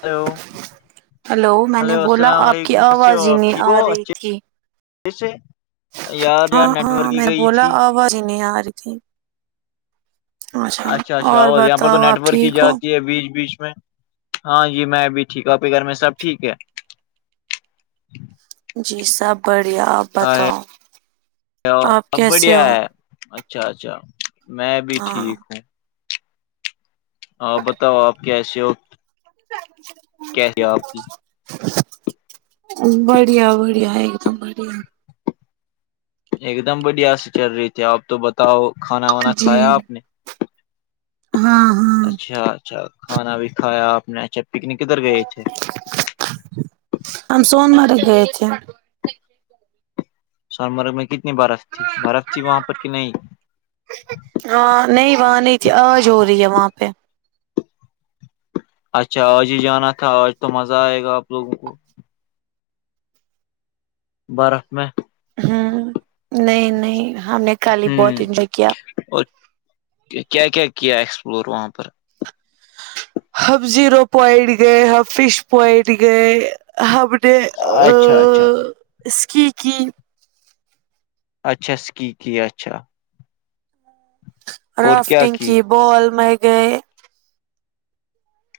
hello میں نے hello بولا السلام آپ کی علیکم کیسے ہو آواز ہی آپ نہیں ٹھیک آ ہو رہی تھی یار یار نیٹورک ہی گئی تھی از نہیں ر کی اچھا اچھا اور یہاں پر تو بتاؤ نیٹ آپ ورک کی ٹھیک ہو جاتی ہے بیچ بیچ میں ہاں جی میں بھی ٹھیک ہوںپ گھر میں سب ٹھیک ہے جی سب بڑھیاب ہاں کبڈی کیسے ہو اچھا اچھا میں بھی ہاں ٹھیک ہوں بتاؤ آپ کیسے ہو سچ کیسے آپ کی بڑھیا بڑھیا ایک دم بڑھیا ایک دم بڑھیا سے چل رہی تھی آپ تو بتاؤ کھانا وانا جی کھایا آپ نے ہاں ہاں اچھا اچھا کھانا بھی کھایا آپ نے اچھا پکنک کدھر گئے تھے ہم سون مرگ گئے تھے سونمرگ میں کتنی برف تھی برف تھی وہاں پر کہ نہیں ہاں نہیں وہاں نہیں تھی آج ہو رہی ہے وہاں پہ اچھا آج ہی جانا تھا آج تو مزہ آئے گا آپ لوگوں کو برف میں ہوں نہیں نہیں ہم نے کالی ہوں بہت انجوائے کیا اور کیا کیا کیا ایکسپلور وہاں پر ہب زیرو پوائنٹ گئے ہب فش پوائنٹ گئے ہبڈے اچھا اچھا اسکی کی اچھا سکییکی اچھا اور کیا رافٹنگ کی بال میں گئے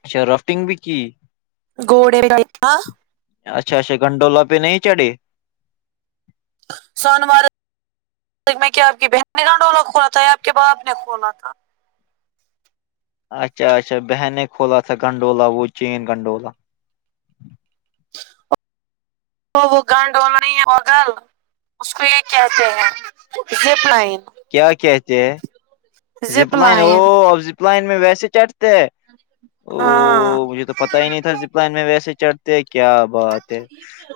اچھا رافٹنگ بھی کی گوڑے اچھا اچھا گنڈولا پہ نہیں چڑے سنوار میں کیا آپ کی بہن نے گنڈولا کھولا تھا آپ کے باپ نے کھلا تھا اچھا اچھا بہن نے کھولا تھا گنڈولا وہ چین گنڈولا تو وہ گنڈونا ہوگل اس کو یہ کہتے ہیں زپ لائن کیا کہتے ہیں زپ لائن ہو اب زپ لائن میں ویسے چڑھتے ہاں ا مجھے تو پتا ہی نہیں تھا زپل میں ویسے چڑھتے کیا بات ہے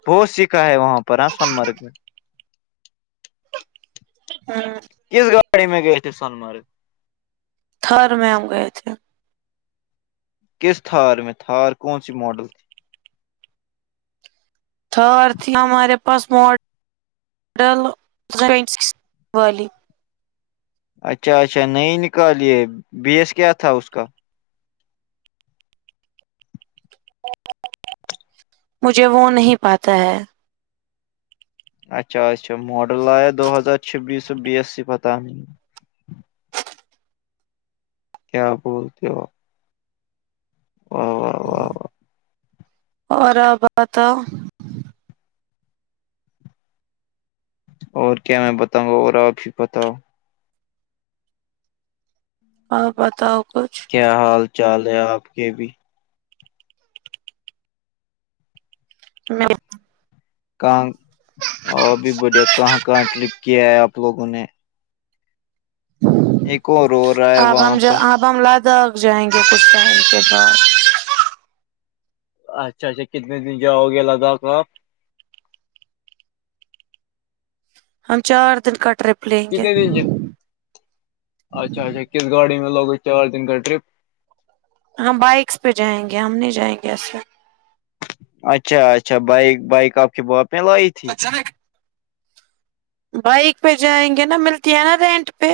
بہت سیکھا ہے وہاں پر ہ سونمرگ میں ہاں کس گاڑی میں گئے تھے سون مرگ تھر میںم گئے تھے کس تھار میں تھار کون سی ماڈل تھی تھار تھی ہمارے پاس ماڈل سکس والی اچھا اچھا نہیں نکالیے بیس کیا تھا اس کا مجھے وہ نہیں پاتا ہے اچھا اچھا ماڈل آیا دو ہزار چھبیس سو بیس سی پتہ نہیں کیا بولتے ہو او او او اور آبات اور کیا میں بتاؤں گا اورا کی پتا ہو ہاں بتاؤ کچھ کیا حال چال ہے آپ کے بھی نہیں کہاں اور اب بھی بڑھیا کہاں کہاں ٹرپ کیا ہے آپ لوگوں نے ایک اور رو رہا ہے آپ ہم وہاں پر آپ ہم لداخ جائیں گے کچھ ٹائم کے بعد اچھا اچھا کتنے دن جاؤ گے لداخ آپ ہم چار دن کا ٹرپ لیں گے اچھ اچا کس گاڑی میں لوگ اس چار دن گن ٹرپ ہاں بائکس پہ جائیں گے ہم نہیں جائیں گے ایسے اچھا اچھا بائک بائک آپ کے باپ میں لائی تھی اج میں بائک پہ جائیں گے نا ملتی ہے نا رینٹ پہ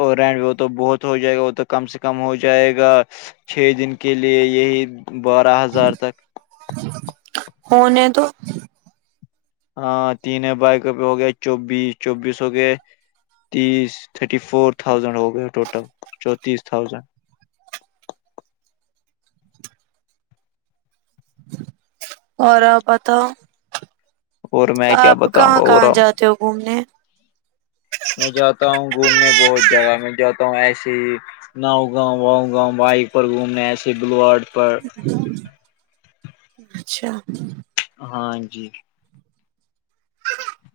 اور رینٹ بھی وہ تو بہت ہو جائے گا وہ تو کم سے کم ہو جائے گا چھ دن کے لیئے یہی بارہ ہزار تک ہونے تو ہاں تین بائیک پ ہو گیا چوبیس چوبیس ہو گئے تیس تھرٹی فور تھاؤزینڈ ہو گیا ٹوٹل چونتیس تھاؤزینڈ اور آپ بتاؤ اور میں کیا آپ بتاؤں کہاں گا کہاں اور جاتے جو گھومنے میں جاتا ہوں گھومنے بہت جگہ میں جاتا ہوں ایسے ہی ناؤ گاؤں واؤ گاؤں بائک پر گھومنے ایس بلوڈ اچھا ہاں جی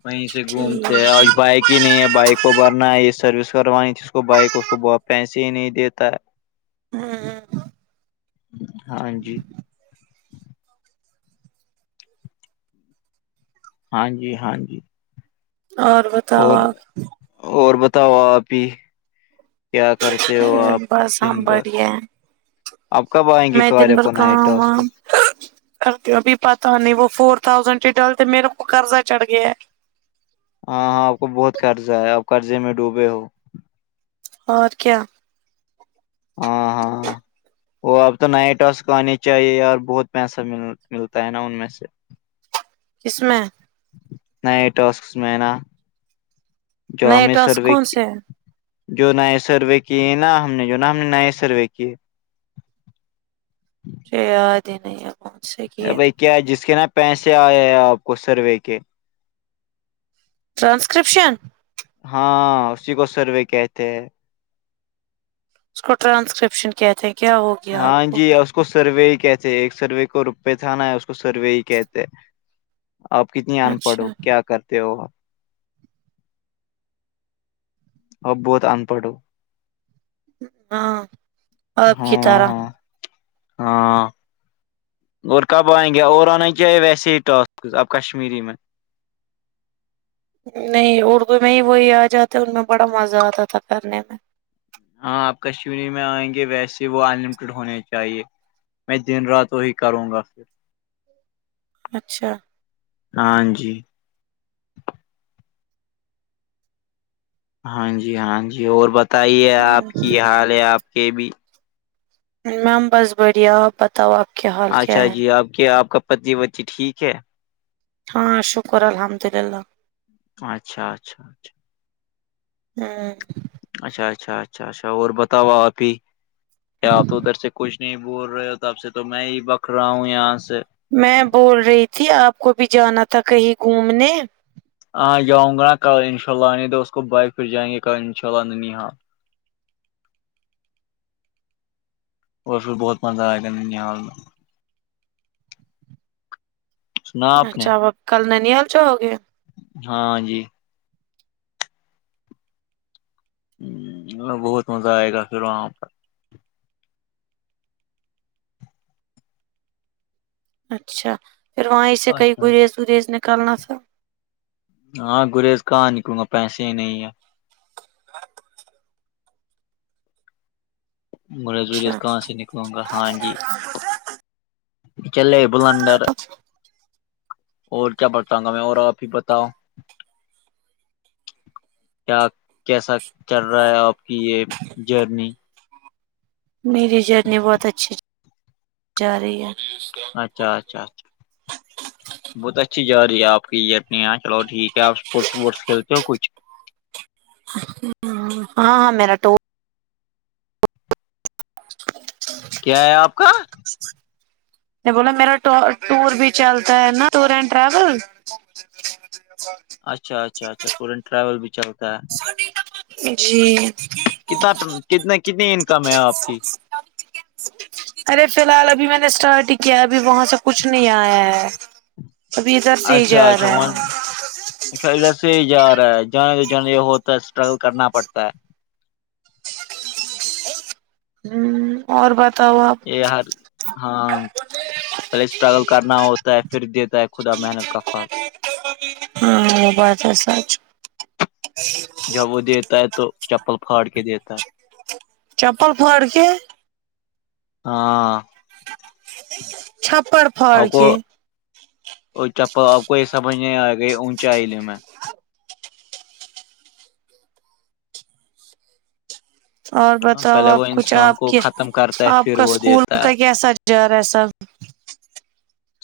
وہیں سے ٹھیک گھومتے ہوں ہیں اور بائک کہ نہیں ہے بائک کو بھرنا ہے یہ سروس کروانی تھی اس کو بائک اس کو ب پیسے ہی نہیں دیتا ہاں ہاں ہاں جی ہاں جی ہاں جی اور بتاؤ اور آپ اور بتاؤ آپ بھی کیا کرتے ہو آپ بس دن ہم بھر بڑھیا ہے آپ کب آئیں گی کوار کونئے ٹاسکس کرتے ابھی پتا نہیں وہ فور تھاؤزینڈ سے ڈلتے میرے کو قرضہ چڑھ گیا ہے ہاں ہاں آپ کو بہت قرضہ ہے آپ قرضے میں ڈوبے ہو اور کیا ہاں وہ اب تو نائٹ واس کو آنی چاہیے ی اور بہت پیسہ م ملتا ہے نا ان میں سے کس میںیں نئے ٹاسک میں نا جو ہم نئے نے ٹاسک سروے کون کیے سے ہیں جو نئے سروے کیے نا ہم نے جو نا ہم نے نئے سروے کیے شی د ن بھائی کیا جس کے نا پیسے آئے ہیں آپ کو سروے کے ٹرانسکرپشن ہاں اسی کو سروے کہتے ہیں اس کو ٹرانسکرپشن کہتے ہیں کیا ہوگا ہاں جی اس کو سروے ہی کہتے ہیں ایک سروے کو روپئے تھا نا ہے اس کو سروے ہی کہتے آپ کتنی انپڑھ اچھا ہو کیا کرتے ہو آپ بہت آ نپڑھ ہاں آپ کی طرح ہاں ہاں ہاں اور کب آئیں گے اور آنا ہی چاہیے ویسے ہی ٹسک اب کشمیری میں نہیں اردو میں ہی وہی آ جاتے ان میں بڑا مزہ آتا تھا کرنے میں ہاں آپ کشمیری میں آئیں گے ویسے وہ انلمیٹیڈ ہونے چاہیے میں دن رات وہی کروں گا پھر اچھا ہاں جی ہاں جی ہاں جی اور بتائیے آپ کی حال ہے آپ کے بھی میم بس بڑییا پت تواقع اچھا جی آپ کے آپ کا پنی وتی ٹھیک ہے ہاں شکر الحمد اللہ اچھا اچھا اچھا ہاں اچھا اچھا اچھا اچھا اور بتاوا آپ ہی کیا آپ تو ادھر سے کچھ نہیں بول رہے ہو توب سے تو میں ہی بکھ رہا ہوں یہاں سے میں بول رہی تھی آپ کو بھی جانا تھا کہیں گھومنے ہاں جاؤں گا کل ان شاء اللہ نہیں دو اس کو بائک پھر جائیں گے کل ان شاء اللہاں اور پھر بہت مزہ آیا گ نال میں سنا آپ نے اچھا اب کل ننییال جو ہو گے ہاں جی ہ بہت مزہ آئے گا پھر وہاں پر اچھا پھر وہیں سے پر کہیں اچھا گریز وریز نکالنا تھا ہاں گریز کہاں نکلوں گا پیسے ہی نہیں ہے مو اچھا کہاں سے نکل وں گا ہاں جی چلے بل انڈر اور کیا پڑھتااہوں گا میں اور آپ بھی بتاؤ کیا کیسا چل رہا ہے آپ کی یہ جرنی میری جرنی بہت اچھی جا رہی ہے اچھا اچھا اچھ بہت اچھی جا رہی ہے آپ کی یہ نہیںاں چلو ٹھیک ہے آپورٹس وورٹس کھیلتے ہو کھ ہاں ہاں میرا ٹ [inaudible] کیا ہے آپ کا بولا میرا ٹور بھی چلتا ہے نا ٹور اینڈ ٹریول اچھا اچھا اچھا ٹور این ٹریول بھی چلتا ہے جی کتنا کتنا کتنی انکم ہے آپ کی ارے فی الحال ابھی میں نے اسٹارٹ ہی کیا ابھی وہاں سے کچھ نہیں آیا ہے ابھی ادھر سے ہی جا رہا ہے اچا ایسے ہی جا رہا ہے جانے تو جانے یہ ہوتا ہے اسٹرگل کرنا پڑتا ہے [inaudible] اور بتاؤا یہ ہر ہاں پہلے اسٹرگل کرنا ہوتا ہے پھر د خدا محنت کا فل ہوں وہ بات ہے سچ جب وہ دیتا ہے تو چپل پھاڑ کے دیتا ہے چپل پھوڑ کے ہاں چھاپڑ آپ کو چپ آپ کو یہ سمج نہیں آئے گا اونچے آلے میں اور بتاؤ پہلے وہ آپ کو کیا انسان آپ کے ختم کرتا ہے آپ پھر کا وہ اسکول دیتا ہے کا کیسا جارہ ہے سب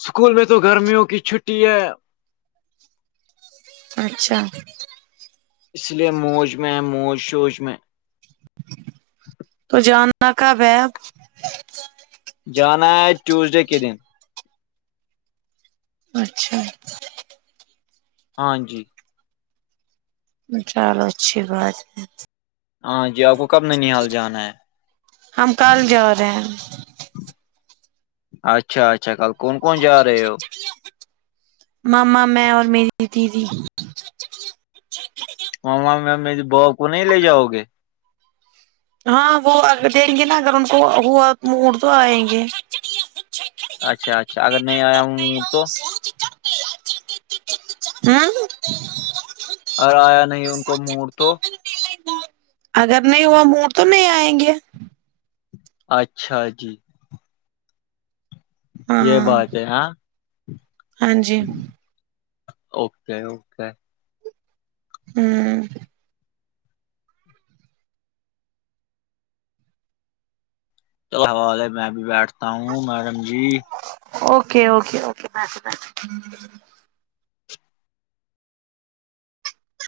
اسکول میں تو گرمیوں کی چھٹی ہے اچھا اس لیے موج میں موج شوج میں تو جاننا کاب جانا ہے ٹیوزڈے کے دن اچھا ہاں جی چلو اچھی بات ہے ہاں جی آپ کو کب نن حال جانا ہے ہم کل جا رہے ہیں اچھا اچھا کل کون کون جا رہے ہو ماما میں اور میری دیدی ماما میں میری با کو نہیں لے جاؤ گے ہاں وہ دیں گے نا اگر ان کو ہواڑ تو آئیں گے اچھا اچھا اگر نہیں آیا ہوں تو ہاں اور آیا نہیں ان کو موڑ تو اگر نہیں ہوا موڑ تو نہیں آئیں گے اچھا جی یہ ہاں بات ہے ہاں ہاں جی اوکے اوکے ہوں ال حوال ہے میں بھی بیٹھتا ہوں میڈم جی اوکے اوکےوکے